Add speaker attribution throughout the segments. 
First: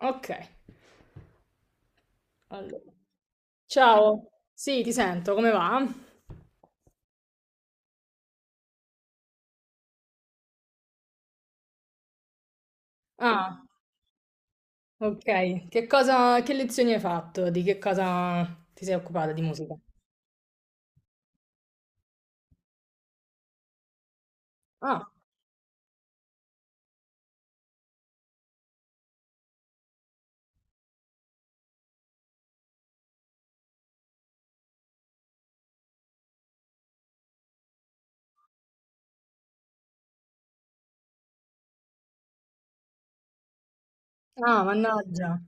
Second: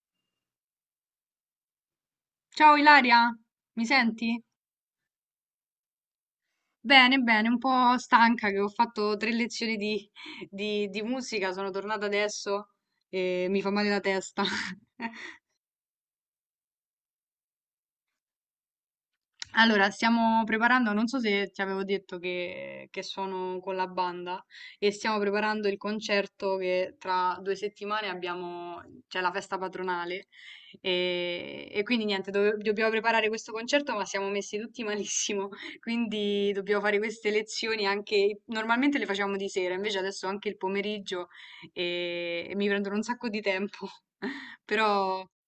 Speaker 1: Ok,
Speaker 2: Ciao
Speaker 1: allora.
Speaker 2: Ilaria, mi
Speaker 1: Ciao,
Speaker 2: senti?
Speaker 1: sì, ti sento, come va?
Speaker 2: Bene, bene, un po' stanca che ho fatto tre lezioni di musica, sono tornata adesso e mi
Speaker 1: Ah,
Speaker 2: fa male la testa.
Speaker 1: ok. Che lezioni hai fatto? Di che cosa ti sei occupata di musica?
Speaker 2: Allora, stiamo preparando, non so se ti avevo detto che sono con la banda e
Speaker 1: Ah,
Speaker 2: stiamo preparando il concerto che tra due settimane abbiamo, c'è la festa patronale e quindi niente, dobbiamo preparare questo concerto, ma siamo messi tutti malissimo. Quindi dobbiamo fare queste lezioni anche, normalmente le facciamo di sera, invece adesso anche il pomeriggio e mi prendono un sacco di tempo,
Speaker 1: ah,
Speaker 2: però
Speaker 1: mannaggia.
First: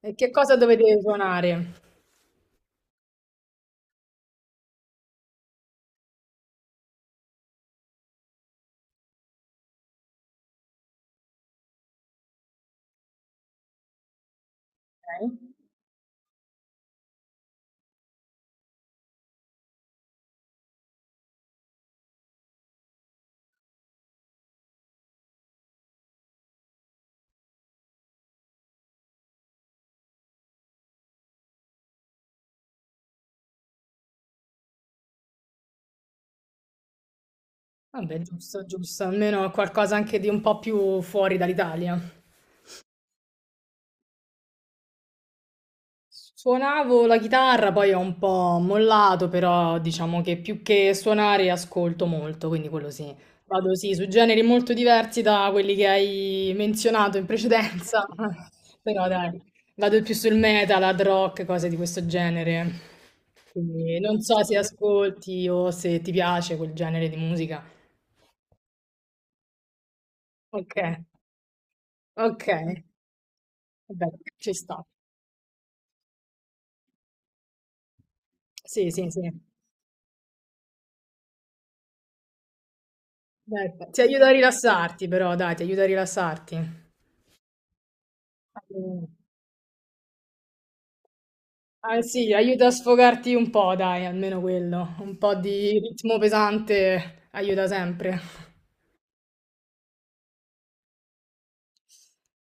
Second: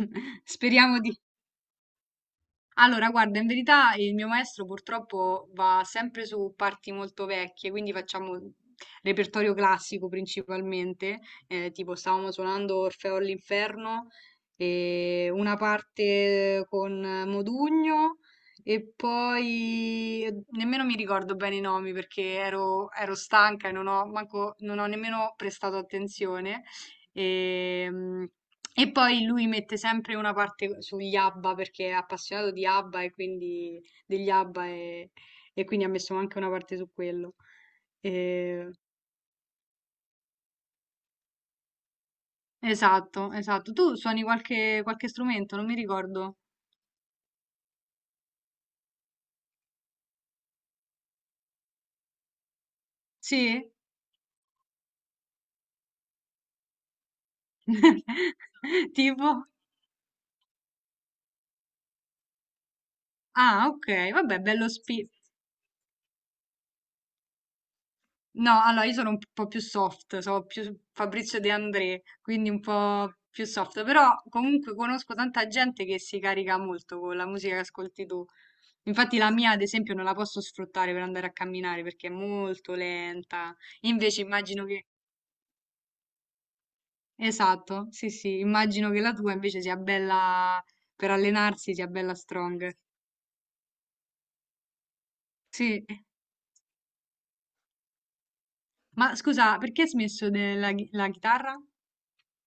Speaker 1: E che cosa dovevi
Speaker 2: speriamo di
Speaker 1: suonare?
Speaker 2: allora. Guarda, in verità il mio maestro purtroppo va sempre su parti molto vecchie, quindi facciamo repertorio classico principalmente, tipo stavamo suonando Orfeo all'inferno, e
Speaker 1: Ok.
Speaker 2: una parte con Modugno, e poi nemmeno mi ricordo bene i nomi perché ero stanca e non ho, non ho nemmeno prestato attenzione. Ehm, e poi lui mette sempre una parte sugli ABBA perché è appassionato di ABBA, e quindi degli ABBA, e quindi ha messo anche una parte su quello.
Speaker 1: Vabbè, giusto,
Speaker 2: Eh,
Speaker 1: giusto, almeno qualcosa anche di un po' più fuori dall'Italia.
Speaker 2: esatto, esatto. Tu suoni qualche strumento, non mi ricordo.
Speaker 1: Suonavo la chitarra, poi ho un po' mollato, però diciamo che più che suonare ascolto molto, quindi quello sì.
Speaker 2: Sì?
Speaker 1: Vado sì, su generi molto diversi da quelli che hai menzionato in precedenza, però
Speaker 2: Tipo?
Speaker 1: dai, vado più sul metal, hard rock, cose di questo genere.
Speaker 2: Ah, ok,
Speaker 1: Quindi non
Speaker 2: vabbè,
Speaker 1: so se
Speaker 2: bello spi.
Speaker 1: ascolti o se ti piace quel genere di musica.
Speaker 2: No, allora io sono un po' più soft, sono più
Speaker 1: Ok,
Speaker 2: Fabrizio De André,
Speaker 1: ok,
Speaker 2: quindi un po' più soft,
Speaker 1: vabbè,
Speaker 2: però
Speaker 1: ci
Speaker 2: comunque
Speaker 1: sta.
Speaker 2: conosco tanta gente che si carica molto con la musica che ascolti tu.
Speaker 1: Sì, sì,
Speaker 2: Infatti
Speaker 1: sì.
Speaker 2: la mia, ad esempio, non la posso sfruttare per andare a camminare perché è molto lenta.
Speaker 1: Dai, ti
Speaker 2: Invece
Speaker 1: aiuta a
Speaker 2: immagino che...
Speaker 1: rilassarti, però dai, ti aiuta a rilassarti.
Speaker 2: Esatto, sì, sì,
Speaker 1: Ah,
Speaker 2: immagino che la tua invece sia bella per allenarsi, sia bella
Speaker 1: sì, aiuta
Speaker 2: strong.
Speaker 1: a sfogarti un po', dai, almeno quello. Un po' di
Speaker 2: Sì,
Speaker 1: ritmo pesante aiuta sempre.
Speaker 2: ma scusa, perché hai smesso della la chitarra?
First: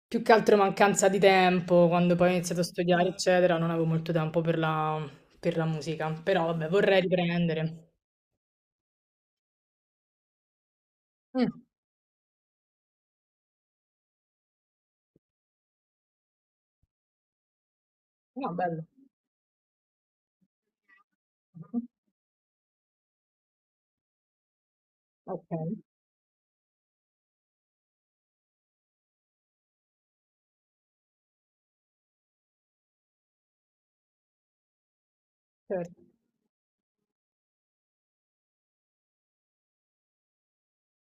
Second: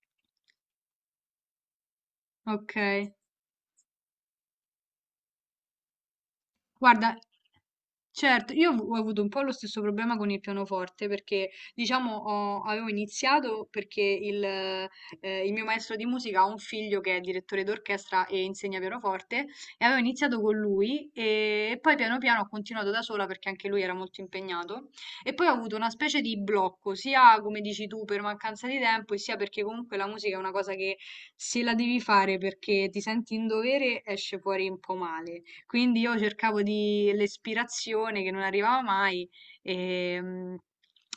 Speaker 1: Più che altro mancanza di tempo, quando poi ho iniziato a
Speaker 2: Ok,
Speaker 1: studiare, eccetera, non avevo molto tempo per per la musica. Però vabbè, vorrei
Speaker 2: guarda.
Speaker 1: riprendere.
Speaker 2: Certo, io ho avuto un po' lo stesso problema con il pianoforte perché,
Speaker 1: Mm.
Speaker 2: diciamo, ho avevo iniziato perché il mio maestro di musica ha un figlio che è direttore d'orchestra e
Speaker 1: No,
Speaker 2: insegna
Speaker 1: bello.
Speaker 2: pianoforte, e avevo iniziato con lui.
Speaker 1: Mhm.
Speaker 2: Poi piano piano ho continuato da sola perché anche lui era molto impegnato, e
Speaker 1: Ok,
Speaker 2: poi ho avuto una specie di blocco, sia come dici tu per mancanza di tempo e sia perché comunque la musica è una cosa che, se la devi fare perché ti senti in dovere, esce fuori un po' male.
Speaker 1: certo.
Speaker 2: Quindi io cercavo di l'ispirazione che non arrivava mai e,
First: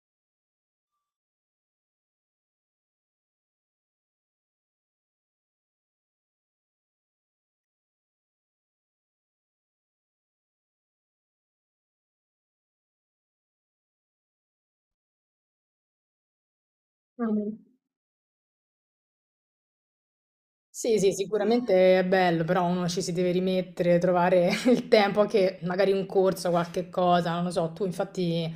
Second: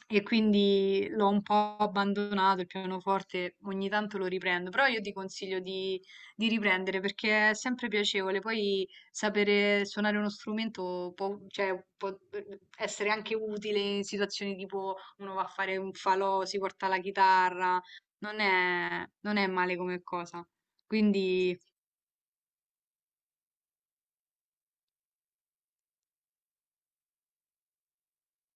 Speaker 2: e quindi l'ho un po' abbandonato il pianoforte, ogni tanto lo riprendo, però io ti consiglio di riprendere perché è sempre piacevole. Poi sapere suonare uno strumento può, cioè, può essere anche utile in situazioni tipo uno va a fare un falò, si porta la
Speaker 1: Mm.
Speaker 2: chitarra, non è male come cosa.
Speaker 1: Sì, sì,
Speaker 2: Quindi
Speaker 1: sicuramente è bello, però uno ci si deve rimettere, trovare il tempo, anche magari un corso, qualche cosa, non lo so. Tu infatti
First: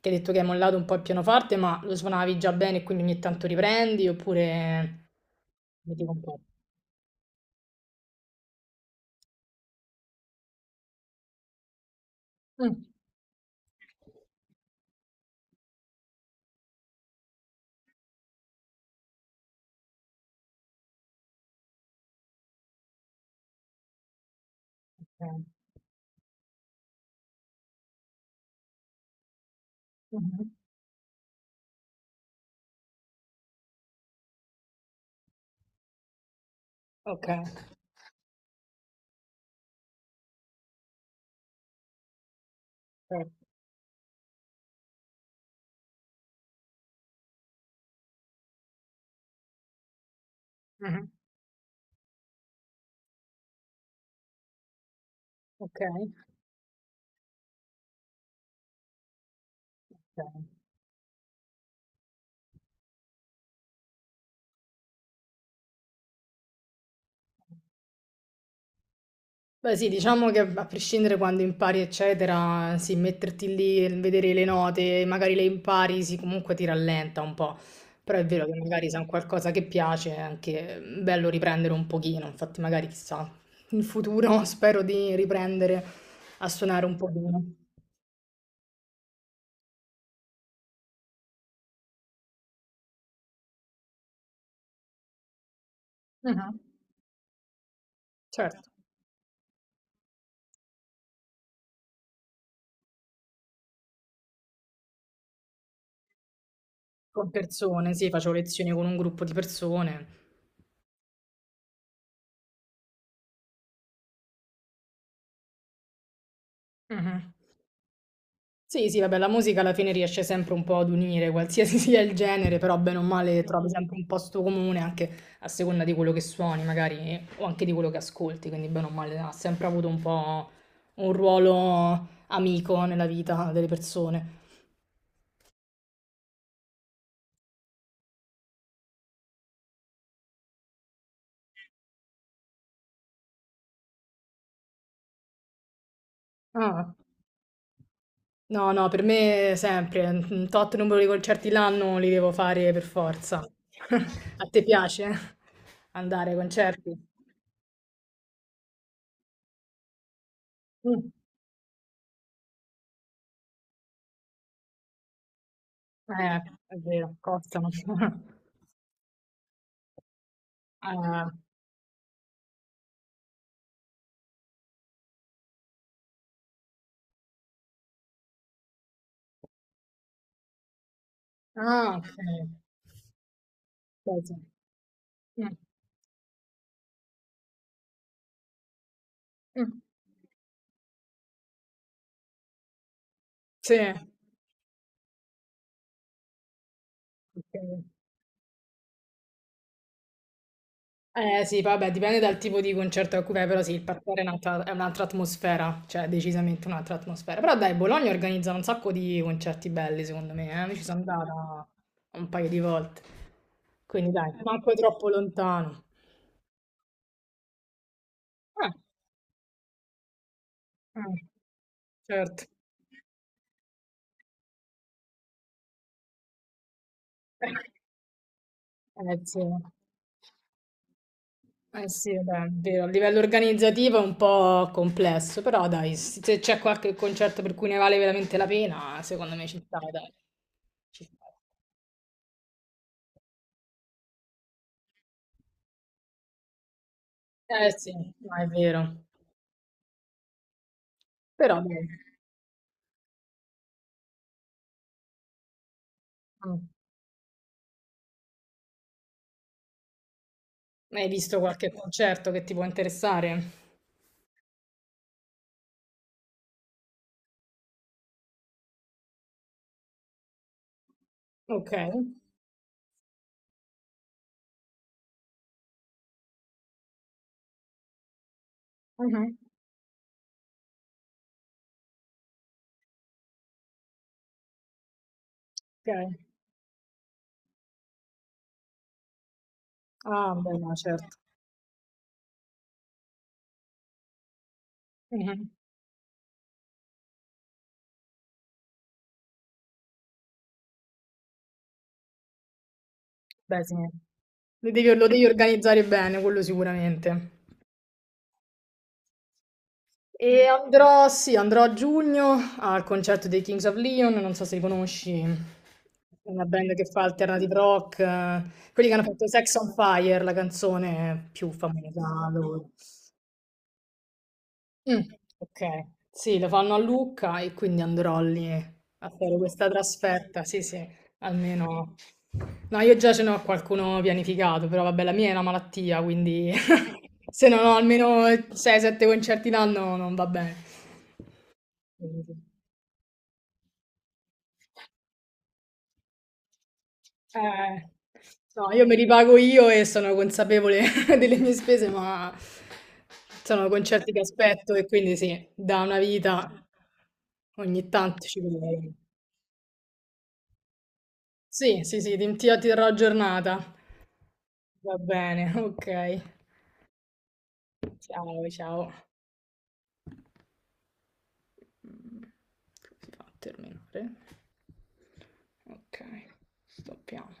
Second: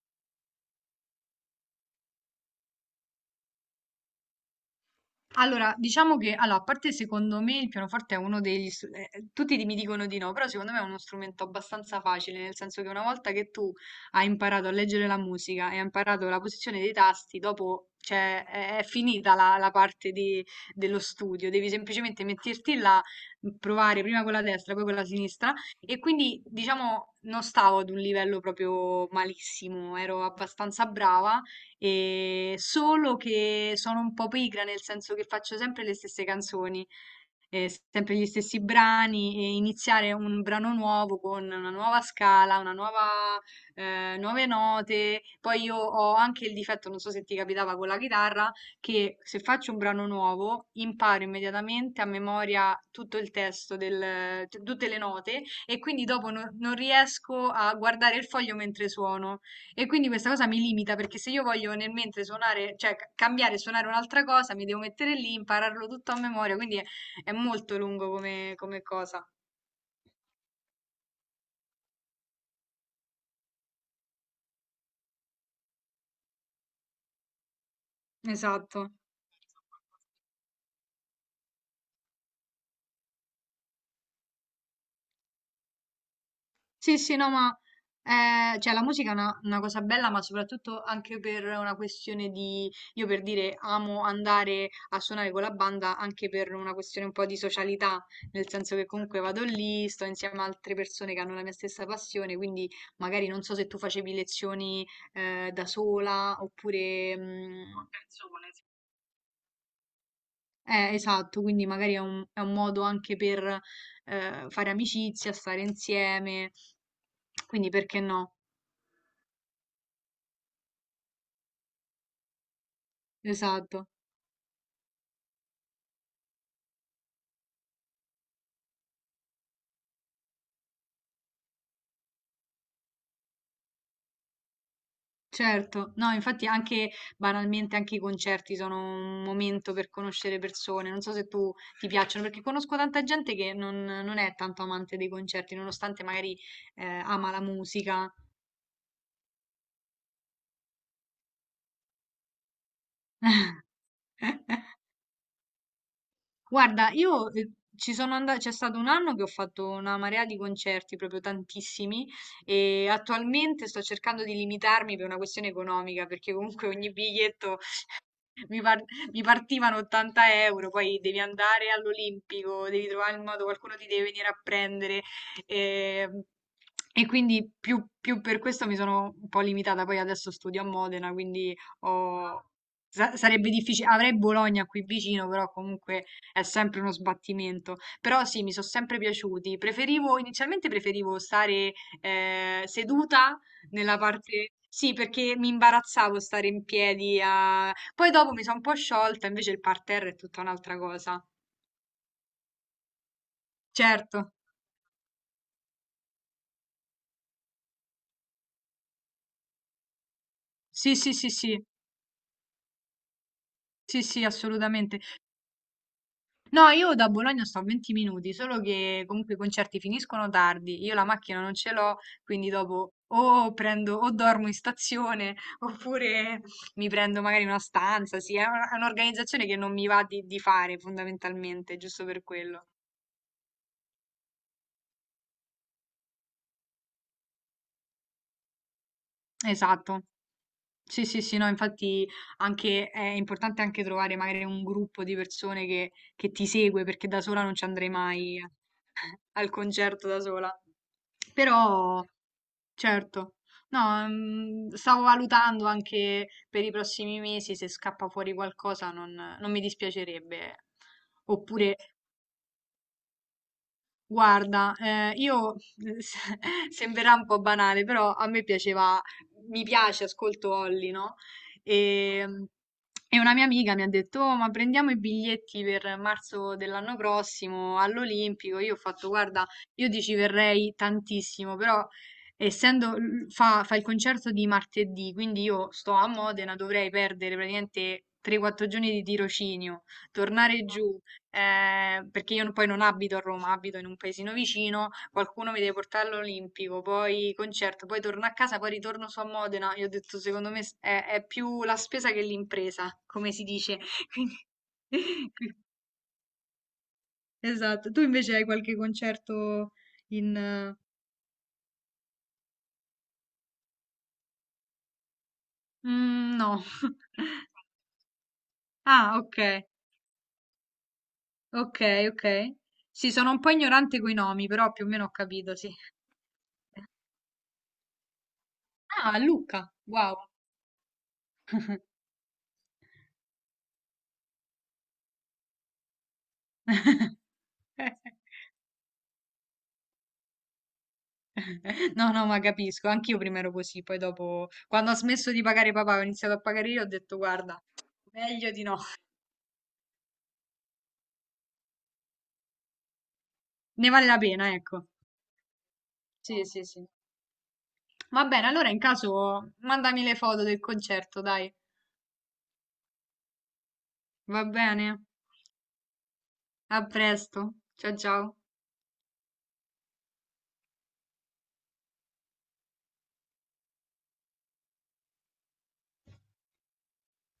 Speaker 1: che hai detto che hai mollato un po' il pianoforte, ma lo suonavi già bene e quindi ogni tanto riprendi, oppure...
Speaker 2: allora,
Speaker 1: Mi dico
Speaker 2: diciamo
Speaker 1: un
Speaker 2: che,
Speaker 1: po'.
Speaker 2: allora, a parte secondo me il pianoforte è uno degli... tutti mi dicono di no, però secondo me è uno strumento abbastanza facile, nel senso
Speaker 1: Mm.
Speaker 2: che una volta che tu hai imparato a leggere la musica e hai imparato la posizione dei tasti, dopo, cioè, è finita la parte dello studio, devi semplicemente metterti là, provare prima con la destra, poi con la
Speaker 1: Ok.
Speaker 2: sinistra, e quindi, diciamo, non stavo ad un livello proprio malissimo, ero
Speaker 1: Mhm.
Speaker 2: abbastanza brava, e solo che sono un po' pigra, nel senso che faccio sempre le stesse canzoni,
Speaker 1: Ok.
Speaker 2: sempre gli stessi brani, e iniziare un brano nuovo con una nuova scala, una
Speaker 1: Ok.
Speaker 2: nuova, nuove note. Poi io ho anche il difetto, non so se ti capitava con la chitarra, che se faccio un brano nuovo
Speaker 1: Mhm.
Speaker 2: imparo immediatamente a memoria tutto il testo, tutte le note e
Speaker 1: Ok.
Speaker 2: quindi dopo non riesco a guardare il foglio mentre suono. E quindi questa
Speaker 1: Ok.
Speaker 2: cosa mi limita perché se io voglio nel mentre suonare, cioè cambiare e suonare un'altra cosa, mi devo mettere lì, impararlo tutto a memoria, quindi è molto lungo come cosa.
Speaker 1: Beh sì, diciamo che a prescindere quando impari eccetera, sì, metterti lì e vedere le note, magari le impari, sì, comunque ti rallenta un po', però è vero che
Speaker 2: Esatto.
Speaker 1: magari se è un qualcosa che piace è anche bello riprendere un pochino, infatti magari chissà, in futuro spero di riprendere a suonare un
Speaker 2: Sì, sì, no,
Speaker 1: pochino.
Speaker 2: ma cioè, la musica è una cosa bella, ma soprattutto anche per una questione di, io per dire, amo andare a suonare con la banda anche per
Speaker 1: Mhm.
Speaker 2: una questione un po' di socialità, nel
Speaker 1: Certo,
Speaker 2: senso che comunque vado lì, sto insieme a altre persone che hanno la mia stessa passione, quindi magari non so se tu facevi lezioni da sola oppure...
Speaker 1: con persone, sì, facevo lezioni con un gruppo di persone.
Speaker 2: esatto, quindi magari è è un modo anche per fare amicizia, stare insieme,
Speaker 1: Mhm.
Speaker 2: quindi perché no?
Speaker 1: Sì, sì, vabbè, la musica alla fine riesce sempre un po' ad unire qualsiasi sia il genere, però bene o male trovi Mhm.
Speaker 2: Esatto,
Speaker 1: sempre un posto comune anche a seconda di quello che suoni, magari, o anche di quello che ascolti, quindi bene o male ha sempre avuto un po' un ruolo amico nella vita delle persone.
Speaker 2: certo. No, infatti anche banalmente anche i concerti sono un momento per conoscere persone. Non so se tu ti piacciono, perché conosco tanta gente che non è tanto amante dei concerti, nonostante magari
Speaker 1: Ah,
Speaker 2: ama la musica.
Speaker 1: no, no, per me sempre, un tot numero di concerti l'anno li devo fare per forza. A te piace andare ai
Speaker 2: Guarda,
Speaker 1: concerti?
Speaker 2: io ci sono andata, c'è stato un anno che ho fatto una marea di concerti,
Speaker 1: Mm.
Speaker 2: proprio tantissimi, e attualmente sto cercando di limitarmi per una questione economica, perché comunque
Speaker 1: È
Speaker 2: ogni
Speaker 1: vero,
Speaker 2: biglietto
Speaker 1: costano.
Speaker 2: Mi, par- mi partivano 80€, poi devi
Speaker 1: Eh,
Speaker 2: andare all'Olimpico, devi trovare il modo, qualcuno ti deve venire a prendere. ehm, E quindi più per questo mi sono un po' limitata. Poi adesso studio a Modena, quindi
Speaker 1: ah,
Speaker 2: ho-
Speaker 1: okay.
Speaker 2: sarebbe difficile. Avrei
Speaker 1: Beh, sì.
Speaker 2: Bologna qui vicino, però
Speaker 1: Mh.
Speaker 2: comunque è sempre uno sbattimento. Però sì, mi sono sempre piaciuti.
Speaker 1: Mh.
Speaker 2: Preferivo, inizialmente preferivo stare seduta
Speaker 1: Sì.
Speaker 2: nella parte... Sì, perché mi imbarazzavo stare in piedi a
Speaker 1: Okay.
Speaker 2: poi dopo mi sono un po' sciolta, invece il parterre è tutta un'altra cosa.
Speaker 1: Sì, vabbè, dipende dal tipo di concerto a cui vai, però sì, il
Speaker 2: Certo,
Speaker 1: parterre è un'altra atmosfera, cioè decisamente un'altra atmosfera. Però dai, Bologna organizza un sacco di concerti belli, secondo me, eh. Io ci
Speaker 2: sì,
Speaker 1: sono
Speaker 2: sì, sì, sì,
Speaker 1: andata un paio di volte,
Speaker 2: sì,
Speaker 1: quindi
Speaker 2: sì,
Speaker 1: dai, manco
Speaker 2: assolutamente.
Speaker 1: troppo lontano.
Speaker 2: No, io da Bologna sto a 20 minuti, solo
Speaker 1: Eh,
Speaker 2: che comunque i concerti finiscono tardi, io la
Speaker 1: mh.
Speaker 2: macchina non ce l'ho,
Speaker 1: Certo.
Speaker 2: quindi dopo o prendo o dormo in stazione oppure mi prendo magari una stanza. Sì, è è
Speaker 1: Sì.
Speaker 2: un'organizzazione che non mi va di fare fondamentalmente,
Speaker 1: Eh
Speaker 2: giusto
Speaker 1: sì,
Speaker 2: per
Speaker 1: vabbè, è
Speaker 2: quello.
Speaker 1: vero, a livello organizzativo è un po' complesso, però dai, se c'è qualche concerto per cui ne vale veramente la pena, secondo me ci sta,
Speaker 2: Esatto.
Speaker 1: dai. Ci
Speaker 2: Sì, sì,
Speaker 1: sta.
Speaker 2: sì, no, infatti anche è importante anche trovare magari un gruppo di persone che ti segue, perché da sola non ci
Speaker 1: Eh
Speaker 2: andrei
Speaker 1: sì, no,
Speaker 2: mai
Speaker 1: è vero.
Speaker 2: al concerto da sola.
Speaker 1: Però dai,
Speaker 2: Però, certo, no, stavo valutando anche
Speaker 1: mm,
Speaker 2: per i prossimi mesi se scappa fuori qualcosa non mi dispiacerebbe.
Speaker 1: hai visto qualche
Speaker 2: Oppure
Speaker 1: concerto che ti può interessare?
Speaker 2: guarda, io se- sembrerà un po' banale, però mi piace, ascolto Holly, no?
Speaker 1: Ok.
Speaker 2: E, e una mia amica mi ha detto: "Oh, ma prendiamo i biglietti per marzo dell'anno prossimo all'Olimpico". Io ho fatto,
Speaker 1: Mhm.
Speaker 2: guarda, io ti ci verrei tantissimo, però fa il concerto di martedì, quindi io sto a
Speaker 1: Ok.
Speaker 2: Modena, dovrei perdere praticamente 3-4 giorni di tirocinio,
Speaker 1: Ah, beh,
Speaker 2: tornare
Speaker 1: no,
Speaker 2: giù,
Speaker 1: certo.
Speaker 2: perché io poi non abito a Roma, abito in un paesino vicino,
Speaker 1: Mhm.
Speaker 2: qualcuno mi deve portare all'Olimpico, poi concerto, poi torno a casa, poi ritorno su a Modena. Io ho detto, secondo me è più la spesa che l'impresa, come si
Speaker 1: Beh, sì.
Speaker 2: dice. Quindi,
Speaker 1: Lo devi
Speaker 2: qui-
Speaker 1: organizzare bene, quello sicuramente.
Speaker 2: esatto. Tu invece hai qualche concerto in...
Speaker 1: E andrò, sì, andrò a giugno al concerto dei Kings of Leon, non so se li conosci, è una
Speaker 2: no.
Speaker 1: band che fa alternative rock, quelli che hanno
Speaker 2: Ah,
Speaker 1: fatto
Speaker 2: ok,
Speaker 1: Sex on Fire, la canzone più
Speaker 2: ok,
Speaker 1: famosa
Speaker 2: ok.
Speaker 1: loro.
Speaker 2: Sì, sono un po' ignorante coi nomi, però più o
Speaker 1: Mm,
Speaker 2: meno ho capito,
Speaker 1: ok,
Speaker 2: sì.
Speaker 1: sì, lo fanno a Lucca e quindi andrò lì a
Speaker 2: Ah,
Speaker 1: fare questa
Speaker 2: Luca, wow.
Speaker 1: trasferta, sì, sì, almeno... No, io già ce n'ho qualcuno pianificato, però vabbè, la mia è una malattia, quindi se non ho almeno 6-7 concerti l'anno non va bene.
Speaker 2: No,
Speaker 1: Quindi
Speaker 2: no,
Speaker 1: sì.
Speaker 2: ma capisco, anch'io prima ero così, poi dopo, quando ho smesso di pagare papà, ho iniziato a pagare io, ho detto, guarda,
Speaker 1: Eh,
Speaker 2: meglio di
Speaker 1: no,
Speaker 2: no,
Speaker 1: io me li pago io e sono consapevole delle mie spese, ma sono
Speaker 2: ne vale
Speaker 1: concerti
Speaker 2: la
Speaker 1: che
Speaker 2: pena,
Speaker 1: aspetto e
Speaker 2: ecco.
Speaker 1: quindi sì, da una
Speaker 2: Sì,
Speaker 1: vita
Speaker 2: sì, sì.
Speaker 1: ogni
Speaker 2: Va
Speaker 1: tanto ci
Speaker 2: bene, allora in
Speaker 1: provo.
Speaker 2: caso mandami le foto del concerto, dai.
Speaker 1: Sì, sì, sì, ti terrò giornata.
Speaker 2: Va bene,
Speaker 1: Va bene, ok.
Speaker 2: a presto. Ciao,
Speaker 1: Ciao,
Speaker 2: ciao.
Speaker 1: ciao. Come si fa a terminare? Ok, stoppiamo.